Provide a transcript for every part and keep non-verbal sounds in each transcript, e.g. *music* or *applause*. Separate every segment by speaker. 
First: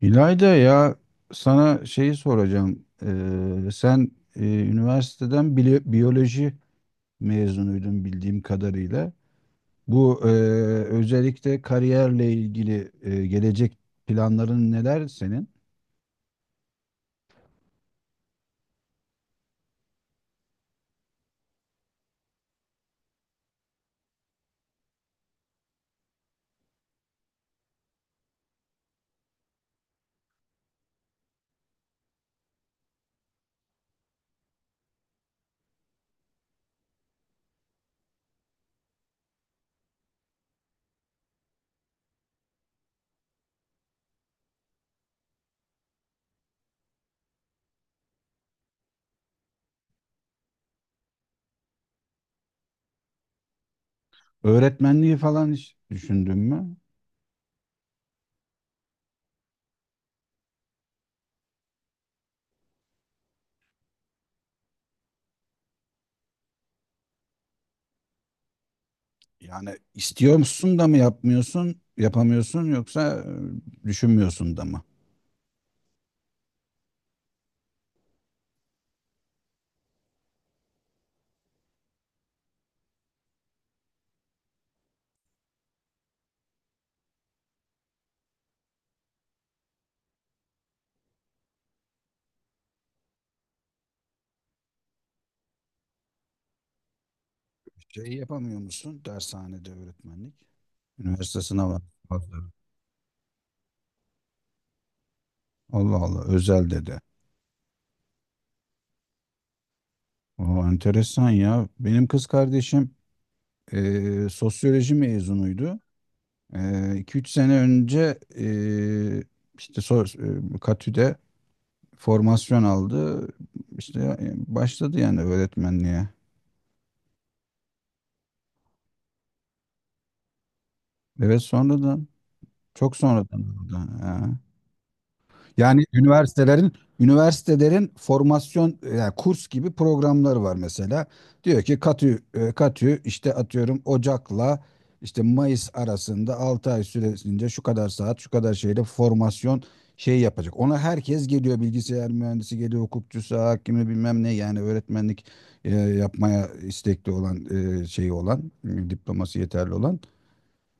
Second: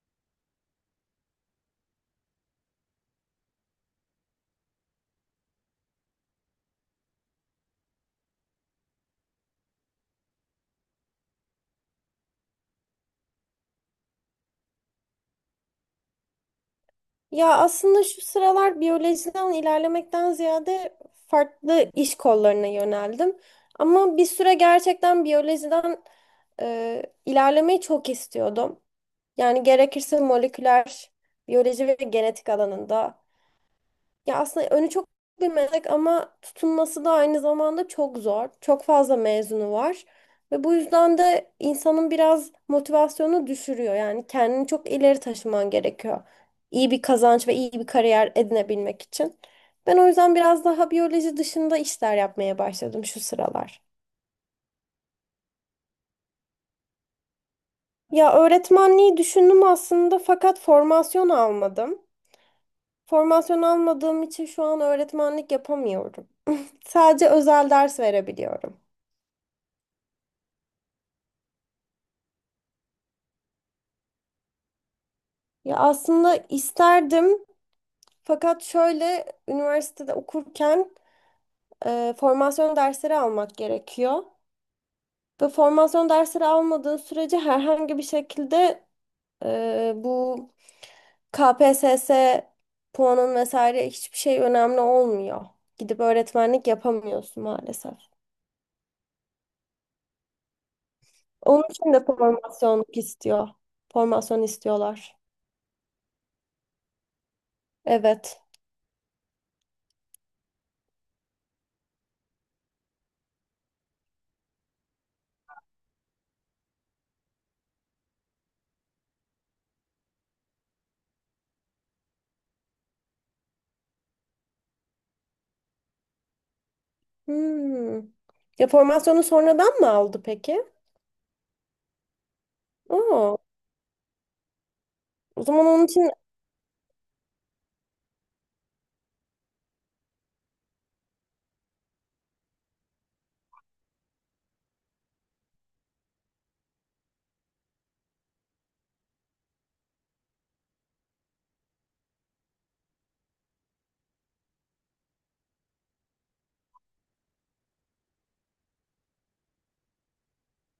Speaker 1: İlayda ya, sana şeyi soracağım. Sen üniversiteden biyoloji mezunuydun bildiğim kadarıyla. Bu özellikle kariyerle ilgili gelecek planların neler senin?
Speaker 2: Ya aslında şu sıralar biyolojiden ilerlemekten ziyade farklı iş kollarına yöneldim. Ama bir süre gerçekten biyolojiden ilerlemeyi çok istiyordum. Yani gerekirse moleküler biyoloji ve genetik alanında ya aslında önü çok bir meslek, ama tutunması da aynı zamanda çok zor. Çok fazla mezunu var. Ve bu yüzden de insanın biraz motivasyonu düşürüyor. Yani kendini çok ileri taşıman gerekiyor. İyi bir kazanç ve iyi bir kariyer edinebilmek için. Ben o yüzden biraz daha biyoloji dışında işler yapmaya başladım şu sıralar.
Speaker 1: Öğretmenliği falan hiç düşündün mü?
Speaker 2: Ya öğretmenliği düşündüm aslında, fakat formasyon almadım. Formasyon almadığım için şu an öğretmenlik yapamıyorum. Sadece özel ders verebiliyorum.
Speaker 1: Yani istiyor musun da mı yapmıyorsun, yapamıyorsun yoksa düşünmüyorsun da mı?
Speaker 2: Ya aslında isterdim, fakat şöyle üniversitede okurken formasyon dersleri almak gerekiyor. Ve formasyon dersleri almadığın sürece herhangi bir şekilde bu KPSS puanın vesaire hiçbir şey önemli olmuyor. Gidip öğretmenlik yapamıyorsun maalesef.
Speaker 1: Şey yapamıyor musun dershanede öğretmenlik? Üniversite
Speaker 2: Onun
Speaker 1: sınavı.
Speaker 2: için de
Speaker 1: Allah
Speaker 2: formasyonluk istiyor. Formasyon istiyorlar.
Speaker 1: Allah, özel dedi.
Speaker 2: Evet.
Speaker 1: Aa, enteresan ya. Benim kız kardeşim sosyoloji mezunuydu. 2-3 sene önce işte Katü'de formasyon aldı. İşte başladı yani öğretmenliğe.
Speaker 2: Hmm. Ya formasyonu sonradan mı aldı peki?
Speaker 1: Evet, sonradan, çok
Speaker 2: Oo.
Speaker 1: sonradan oldu.
Speaker 2: O zaman
Speaker 1: Yani
Speaker 2: onun için...
Speaker 1: üniversitelerin formasyon yani kurs gibi programları var mesela. Diyor ki katü katü işte atıyorum Ocak'la işte Mayıs arasında 6 ay süresince şu kadar saat şu kadar şeyle formasyon şey yapacak. Ona herkes geliyor, bilgisayar mühendisi geliyor, hukukçusu, hakimi, bilmem ne. Yani öğretmenlik yapmaya istekli olan, şeyi olan, diploması yeterli olan.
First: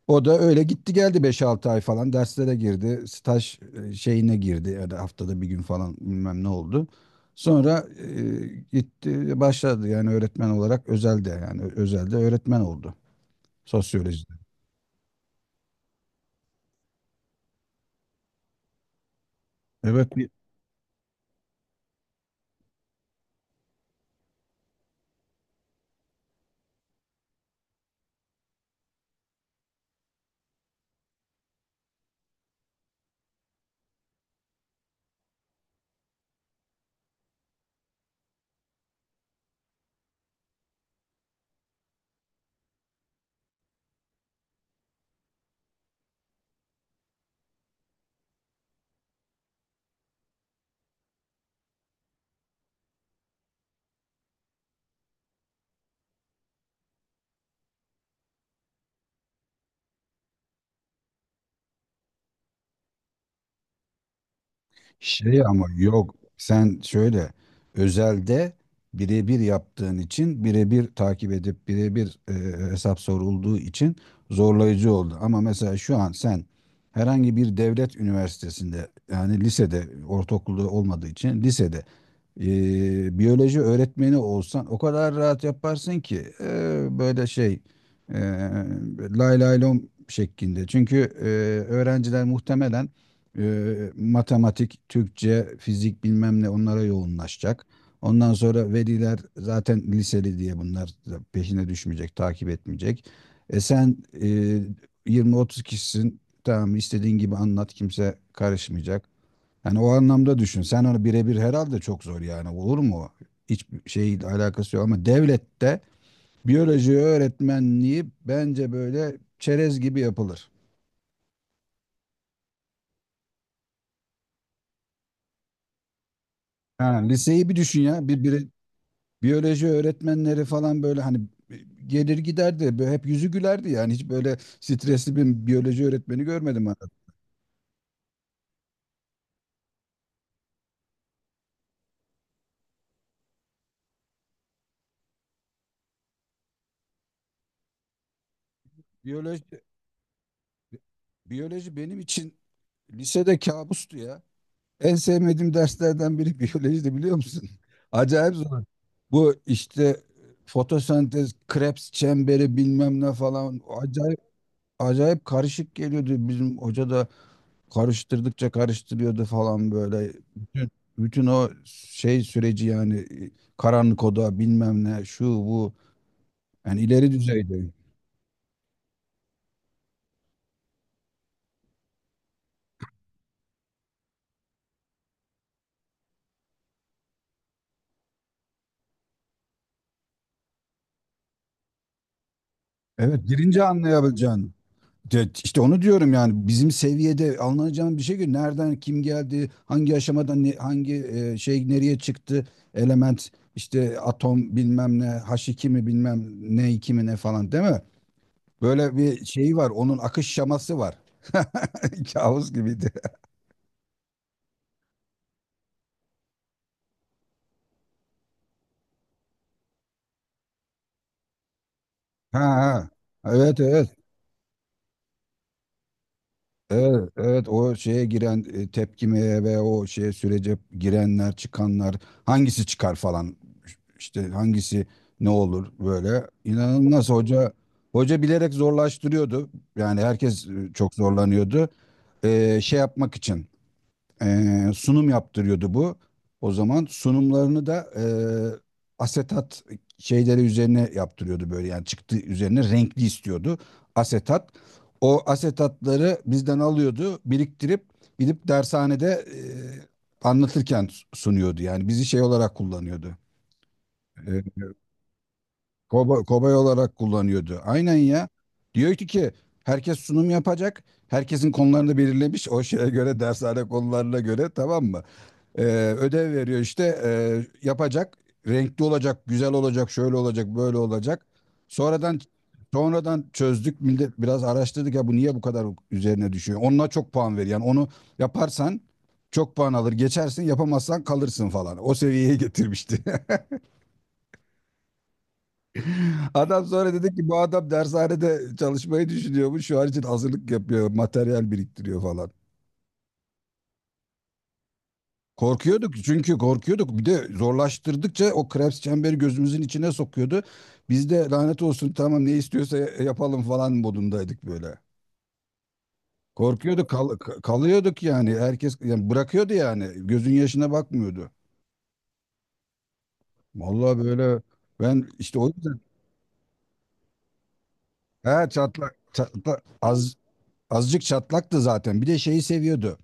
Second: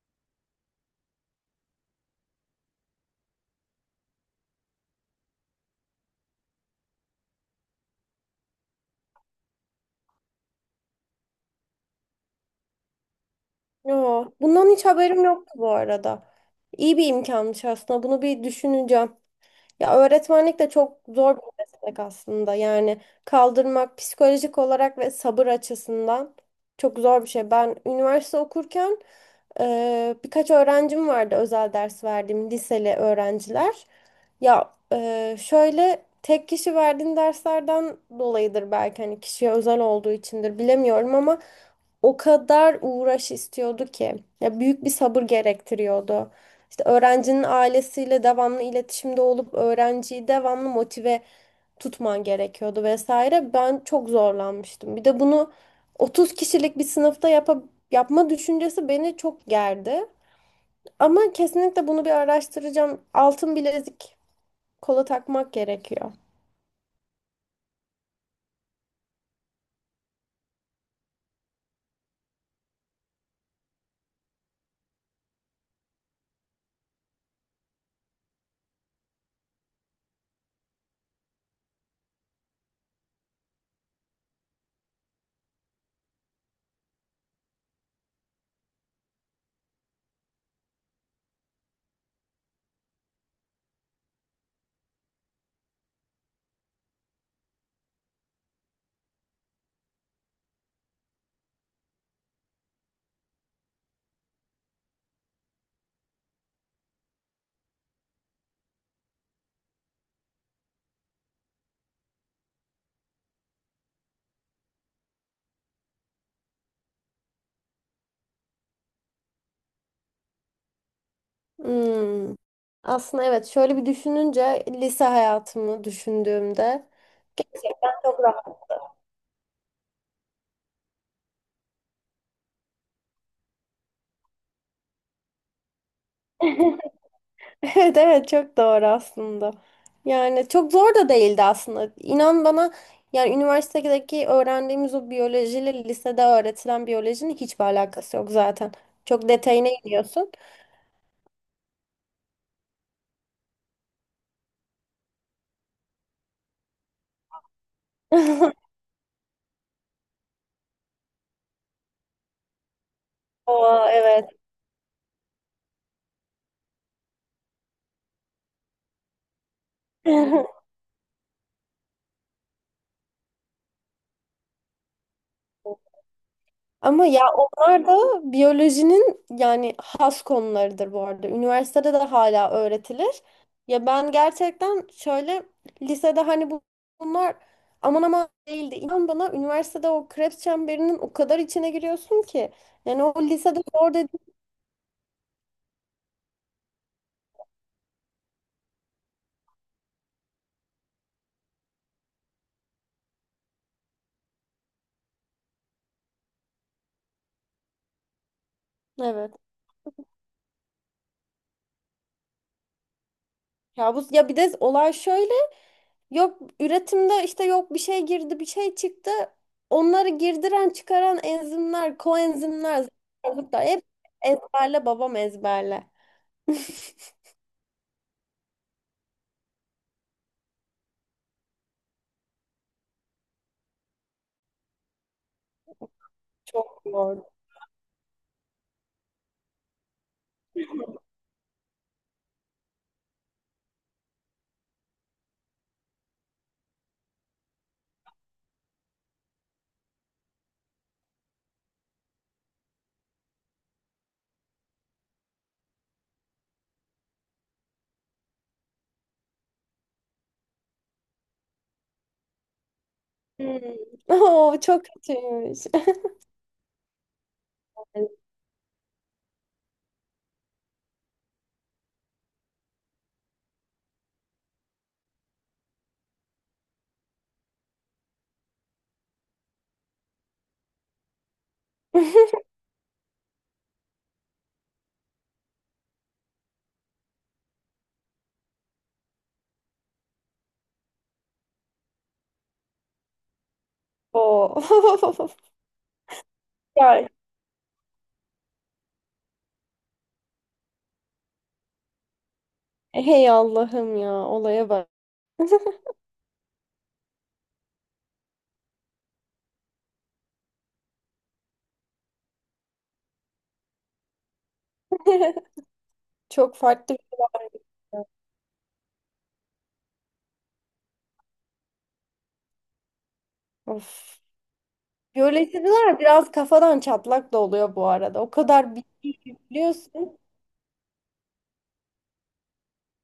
Speaker 1: O da öyle gitti geldi, beş altı ay falan derslere girdi. Staj şeyine girdi ya da haftada bir gün falan bilmem ne oldu. Sonra gitti başladı yani öğretmen olarak özelde, yani özelde öğretmen oldu
Speaker 2: Yo,
Speaker 1: sosyolojide.
Speaker 2: bundan hiç haberim yoktu bu arada. İyi bir imkanmış aslında. Bunu bir düşüneceğim. Ya
Speaker 1: Evet.
Speaker 2: öğretmenlik de çok zor bir meslek aslında. Yani kaldırmak psikolojik olarak ve sabır açısından çok zor bir şey. Ben üniversite okurken birkaç öğrencim vardı, özel ders verdiğim liseli öğrenciler. Ya şöyle tek kişi verdiğin derslerden dolayıdır belki, hani kişiye özel olduğu içindir bilemiyorum ama o kadar uğraş istiyordu ki ya, büyük bir sabır gerektiriyordu. İşte öğrencinin ailesiyle devamlı iletişimde olup öğrenciyi devamlı motive tutman gerekiyordu vesaire. Ben çok zorlanmıştım. Bir de bunu 30 kişilik bir sınıfta yapma düşüncesi beni çok gerdi. Ama kesinlikle bunu bir araştıracağım. Altın bilezik kola
Speaker 1: Şey,
Speaker 2: takmak
Speaker 1: ama
Speaker 2: gerekiyor.
Speaker 1: yok, sen şöyle özelde birebir yaptığın için, birebir takip edip birebir hesap sorulduğu için zorlayıcı oldu. Ama mesela şu an sen herhangi bir devlet üniversitesinde, yani lisede, ortaokulda olmadığı için lisede biyoloji öğretmeni olsan, o kadar rahat yaparsın ki böyle şey e, lay lay lom şeklinde. Çünkü öğrenciler muhtemelen matematik, Türkçe, fizik, bilmem ne, onlara yoğunlaşacak. Ondan sonra veliler zaten liseli diye bunlar da peşine düşmeyecek, takip etmeyecek. E sen e, 20-30 kişisin. Tamam, istediğin gibi anlat, kimse karışmayacak. Yani o anlamda düşün. Sen onu birebir herhalde çok zor yani. Olur mu? Hiçbir şeyle alakası yok, ama devlette biyoloji öğretmenliği bence böyle çerez gibi yapılır.
Speaker 2: Hmm. Aslında evet, şöyle bir düşününce lise hayatımı
Speaker 1: Ha,
Speaker 2: düşündüğümde
Speaker 1: liseyi bir düşün
Speaker 2: gerçekten
Speaker 1: ya.
Speaker 2: çok rahat.
Speaker 1: Biyoloji öğretmenleri falan böyle hani gelir giderdi. Böyle hep yüzü gülerdi yani. Hiç böyle stresli bir biyoloji öğretmeni görmedim ben.
Speaker 2: *laughs* Evet evet, çok doğru aslında. Yani çok zor da değildi aslında. İnan bana, yani üniversitedeki öğrendiğimiz o biyolojiyle lisede öğretilen biyolojinin hiçbir alakası yok zaten. Çok
Speaker 1: Biyoloji,
Speaker 2: detayına iniyorsun.
Speaker 1: biyoloji benim için lisede kabustu ya. En sevmediğim derslerden biri *laughs* biyolojide biliyor musun? *laughs* Acayip zor.
Speaker 2: *laughs*
Speaker 1: Bu işte fotosentez, Krebs çemberi bilmem ne falan
Speaker 2: Oo
Speaker 1: acayip
Speaker 2: evet.
Speaker 1: acayip karışık geliyordu. Bizim hoca da karıştırdıkça karıştırıyordu falan böyle. Bütün,
Speaker 2: *laughs*
Speaker 1: bütün o şey süreci yani karanlık oda bilmem ne şu bu, yani
Speaker 2: Ama
Speaker 1: ileri
Speaker 2: ya
Speaker 1: düzeyde.
Speaker 2: onlar da biyolojinin yani has konularıdır bu arada. Üniversitede de hala öğretilir. Ya ben gerçekten şöyle lisede hani bunlar aman aman değildi. İnan bana, üniversitede o Krebs çemberinin o kadar içine giriyorsun ki. Yani o
Speaker 1: Evet,
Speaker 2: lisede
Speaker 1: girince
Speaker 2: zor dediğin
Speaker 1: anlayabileceğin. İşte onu diyorum yani, bizim seviyede alınacağın bir şey ki nereden kim geldi, hangi aşamadan hangi şey nereye çıktı, element işte, atom bilmem ne, H2 mi, bilmem ne 2 mi ne falan, değil mi? Böyle bir
Speaker 2: evet.
Speaker 1: şey var, onun akış şaması var. *laughs* Kabus gibiydi.
Speaker 2: Ya bu ya bir de olay şöyle, yok üretimde işte, yok bir şey girdi bir şey çıktı. Onları girdiren çıkaran enzimler,
Speaker 1: Ha
Speaker 2: koenzimler,
Speaker 1: ha. Evet,
Speaker 2: zıplar, hep
Speaker 1: evet.
Speaker 2: ezberle babam ezberle.
Speaker 1: Evet, evet, o şeye giren tepkimeye ve o şeye sürece girenler, çıkanlar, hangisi çıkar falan, işte hangisi ne olur, böyle
Speaker 2: Çok
Speaker 1: inanılmaz
Speaker 2: zor.
Speaker 1: hoca bilerek zorlaştırıyordu. Yani herkes çok zorlanıyordu. Şey yapmak için sunum yaptırıyordu bu. O zaman sunumlarını da asetat şeyleri üzerine yaptırıyordu, böyle yani çıktı üzerine renkli istiyordu, asetat. O asetatları bizden alıyordu, biriktirip gidip dershanede anlatırken sunuyordu. Yani bizi şey olarak kullanıyordu.
Speaker 2: Hmm. *laughs* Oo,
Speaker 1: E,
Speaker 2: çok kötüymüş.
Speaker 1: Kobay olarak kullanıyordu. Aynen ya. Diyor ki herkes sunum yapacak. Herkesin konularını belirlemiş, o şeye göre, dershane konularına göre, tamam mı? Ee, Ödev veriyor işte, yapacak. Renkli olacak, güzel olacak, şöyle olacak, böyle olacak. Sonradan
Speaker 2: *laughs*
Speaker 1: sonradan çözdük. Millet, biraz araştırdık ya, bu niye bu kadar üzerine düşüyor. Onunla çok puan ver. Yani onu yaparsan çok puan alır. Geçersin, yapamazsan kalırsın falan. O seviyeye getirmişti.
Speaker 2: Oo. *laughs*
Speaker 1: *laughs* Adam sonra
Speaker 2: Ya,
Speaker 1: dedi ki, bu adam dershanede çalışmayı düşünüyormuş. Şu an için hazırlık yapıyor, materyal biriktiriyor falan.
Speaker 2: hey Allah'ım ya, olaya bak.
Speaker 1: Korkuyorduk, çünkü korkuyorduk. Bir de zorlaştırdıkça o Krebs çemberi gözümüzün içine sokuyordu. Biz de lanet olsun, tamam ne istiyorsa yapalım falan modundaydık böyle.
Speaker 2: *laughs* Çok
Speaker 1: Korkuyorduk,
Speaker 2: farklı bir olay.
Speaker 1: kalıyorduk yani. Herkes yani bırakıyordu yani. Gözün yaşına bakmıyordu. Vallahi
Speaker 2: Of.
Speaker 1: böyle ben işte o yüzden
Speaker 2: Biyolojiler biraz kafadan çatlak da oluyor bu arada. O
Speaker 1: he
Speaker 2: kadar
Speaker 1: çatlak,
Speaker 2: bilgi
Speaker 1: çatlak az
Speaker 2: yüklüyorsun.
Speaker 1: azıcık çatlaktı zaten. Bir de şeyi seviyordu.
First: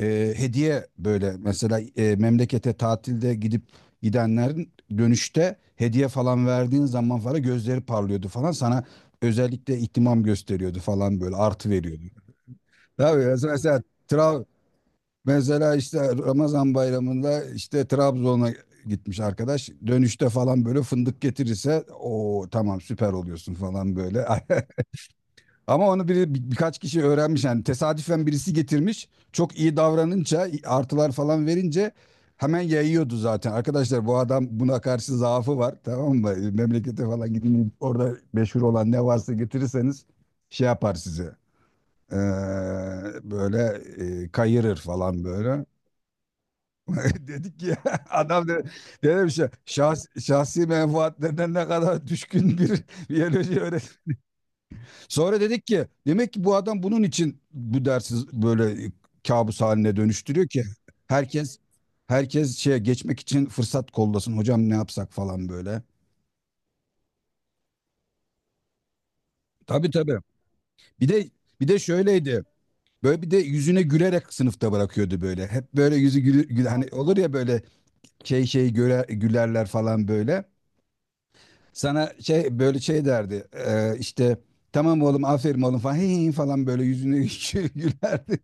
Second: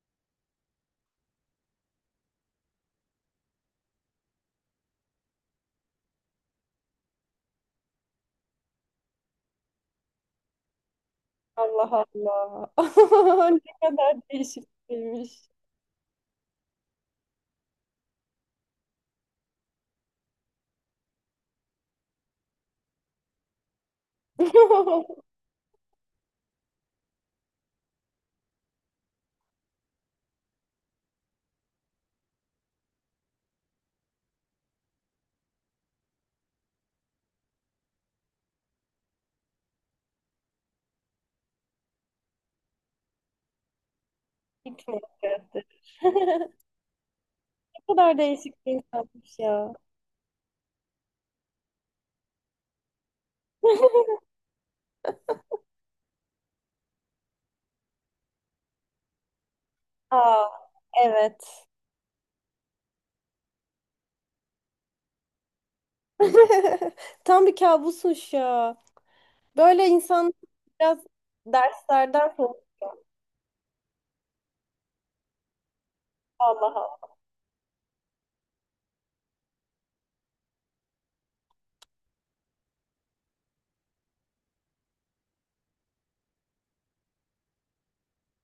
Speaker 1: Hediye, böyle mesela memlekete tatilde gidip gidenlerin dönüşte hediye falan verdiğin zaman falan gözleri parlıyordu falan, sana özellikle ihtimam gösteriyordu falan böyle, artı veriyordu.
Speaker 2: Allah Allah.
Speaker 1: Tabii mesela,
Speaker 2: *laughs* Ne
Speaker 1: mesela
Speaker 2: kadar
Speaker 1: Tra-
Speaker 2: değişikmiş.
Speaker 1: mesela işte Ramazan bayramında, işte Trabzon'a gitmiş arkadaş dönüşte falan böyle fındık getirirse, o tamam, süper oluyorsun falan böyle. *laughs*
Speaker 2: *laughs*
Speaker 1: Ama onu birkaç kişi öğrenmiş yani, tesadüfen birisi getirmiş. Çok iyi davranınca, artılar falan verince hemen yayıyordu zaten. Arkadaşlar, bu adam buna karşı zaafı var, tamam mı? E, memlekete falan gidin, orada meşhur olan ne varsa getirirseniz şey yapar size. Ee, Böyle kayırır
Speaker 2: Hikmet
Speaker 1: falan böyle.
Speaker 2: gösterir. *laughs*
Speaker 1: *laughs* Dedik ki,
Speaker 2: Ne
Speaker 1: *laughs*
Speaker 2: kadar
Speaker 1: adam da
Speaker 2: değişik bir insanmış
Speaker 1: dedim
Speaker 2: ya.
Speaker 1: şahsi menfaatlerine ne kadar düşkün bir *laughs* biyoloji öğretmeni.
Speaker 2: *laughs*
Speaker 1: Sonra dedik ki, demek ki bu adam bunun için bu dersi böyle kabus haline dönüştürüyor
Speaker 2: Aa,
Speaker 1: ki herkes
Speaker 2: evet.
Speaker 1: herkes şeye geçmek için fırsat kollasın, hocam ne yapsak falan böyle.
Speaker 2: *laughs* Tam bir kabusmuş ya. Böyle
Speaker 1: Tabii.
Speaker 2: insan biraz
Speaker 1: Bir de bir de
Speaker 2: derslerden
Speaker 1: şöyleydi.
Speaker 2: sonra
Speaker 1: Böyle bir de yüzüne gülerek sınıfta bırakıyordu böyle. Hep böyle yüzü gülü,
Speaker 2: Allah
Speaker 1: hani
Speaker 2: Allah.
Speaker 1: olur ya böyle şey göre, gülerler falan böyle. Sana şey, böyle şey derdi. İşte tamam oğlum, aferin oğlum falan, *laughs* "Hey, hey, hey" falan böyle yüzüne *laughs* gülerdi.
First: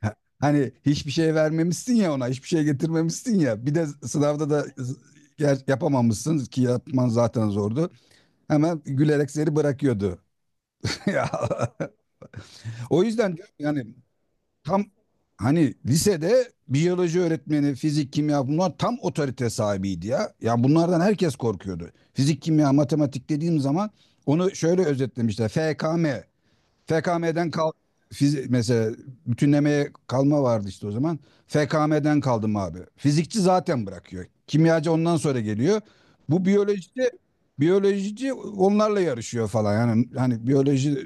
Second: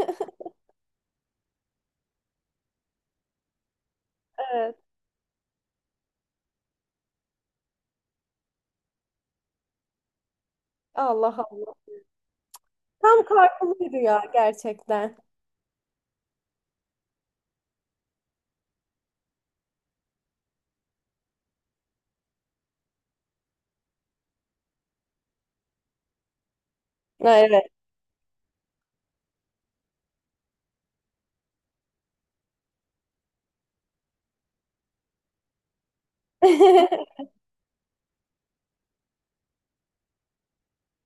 Speaker 1: Hani hiçbir şey vermemişsin ya ona, hiçbir şey getirmemişsin ya. Bir de sınavda da
Speaker 2: Evet.
Speaker 1: yapamamışsın ki, yapman zaten zordu. Hemen gülerek seni bırakıyordu. *laughs* Ya,
Speaker 2: Allah Allah.
Speaker 1: o
Speaker 2: Tam
Speaker 1: yüzden diyorum
Speaker 2: karpuzlu
Speaker 1: yani,
Speaker 2: bir rüya
Speaker 1: tam
Speaker 2: gerçekten.
Speaker 1: hani lisede biyoloji öğretmeni, fizik, kimya, bunlar tam otorite sahibiydi ya. Ya bunlardan herkes korkuyordu. Fizik, kimya, matematik dediğim zaman, onu şöyle özetlemişler. FKM. FKM'den
Speaker 2: Ha,
Speaker 1: kal
Speaker 2: evet.
Speaker 1: fizi- Mesela bütünlemeye kalma vardı işte o zaman. FKM'den kaldım abi. Fizikçi zaten bırakıyor. Kimyacı ondan sonra geliyor. Bu biyolojide
Speaker 2: *laughs*
Speaker 1: biyolojici onlarla yarışıyor falan. Yani hani biyoloji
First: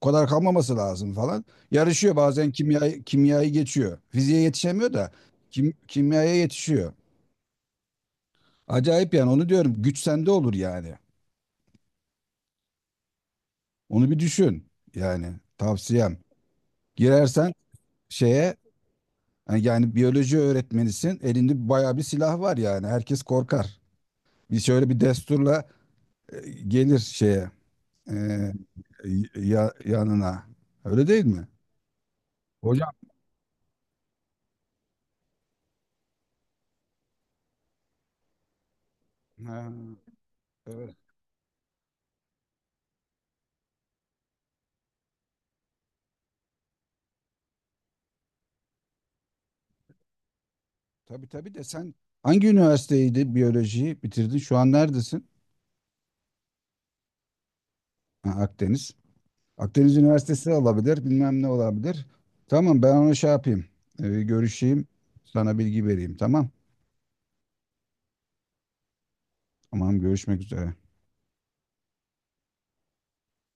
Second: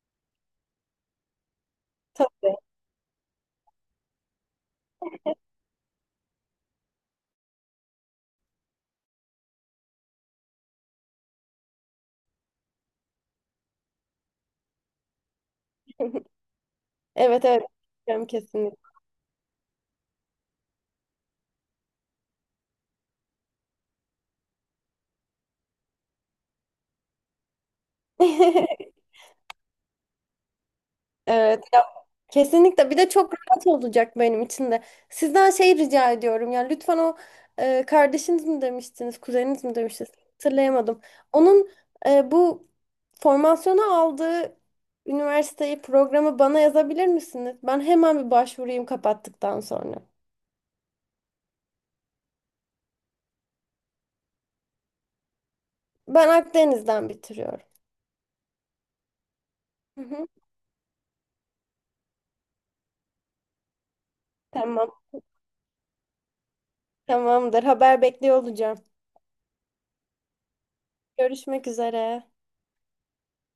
Speaker 1: o kadar kalmaması lazım falan. Yarışıyor, bazen
Speaker 2: Tabii.
Speaker 1: kimya kimyayı geçiyor. Fiziğe yetişemiyor da kimyaya yetişiyor. Acayip yani, onu diyorum. Güç sende olur yani. Onu bir düşün. Yani tavsiyem.
Speaker 2: *laughs* Evet
Speaker 1: Girersen
Speaker 2: evet.
Speaker 1: şeye,
Speaker 2: Kesinlikle.
Speaker 1: yani, yani biyoloji öğretmenisin. Elinde bayağı bir silah var yani. Herkes korkar. Bir şöyle bir desturla gelir şeye, e,
Speaker 2: *laughs*
Speaker 1: ya, yanına. Öyle değil mi?
Speaker 2: Evet, ya kesinlikle.
Speaker 1: Hocam.
Speaker 2: Bir de çok rahat olacak benim için de. Sizden şey rica ediyorum ya, lütfen o kardeşiniz mi demiştiniz, kuzeniniz
Speaker 1: Ha,
Speaker 2: mi demiştiniz?
Speaker 1: evet.
Speaker 2: Hatırlayamadım. Onun bu formasyonu aldığı üniversiteyi, programı bana yazabilir misiniz? Ben hemen bir başvurayım kapattıktan sonra.
Speaker 1: Tabii de sen hangi üniversiteydi biyolojiyi bitirdin? Şu an neredesin?
Speaker 2: Ben Akdeniz'den bitiriyorum.
Speaker 1: Ha, Akdeniz. Akdeniz
Speaker 2: Hı hı.
Speaker 1: Üniversitesi olabilir. Bilmem ne olabilir. Tamam, ben onu şey yapayım. Görüşeyim.
Speaker 2: Tamam,
Speaker 1: Sana bilgi vereyim. Tamam.
Speaker 2: tamamdır. Haber bekliyor olacağım.
Speaker 1: Tamam, görüşmek üzere.
Speaker 2: Görüşmek üzere.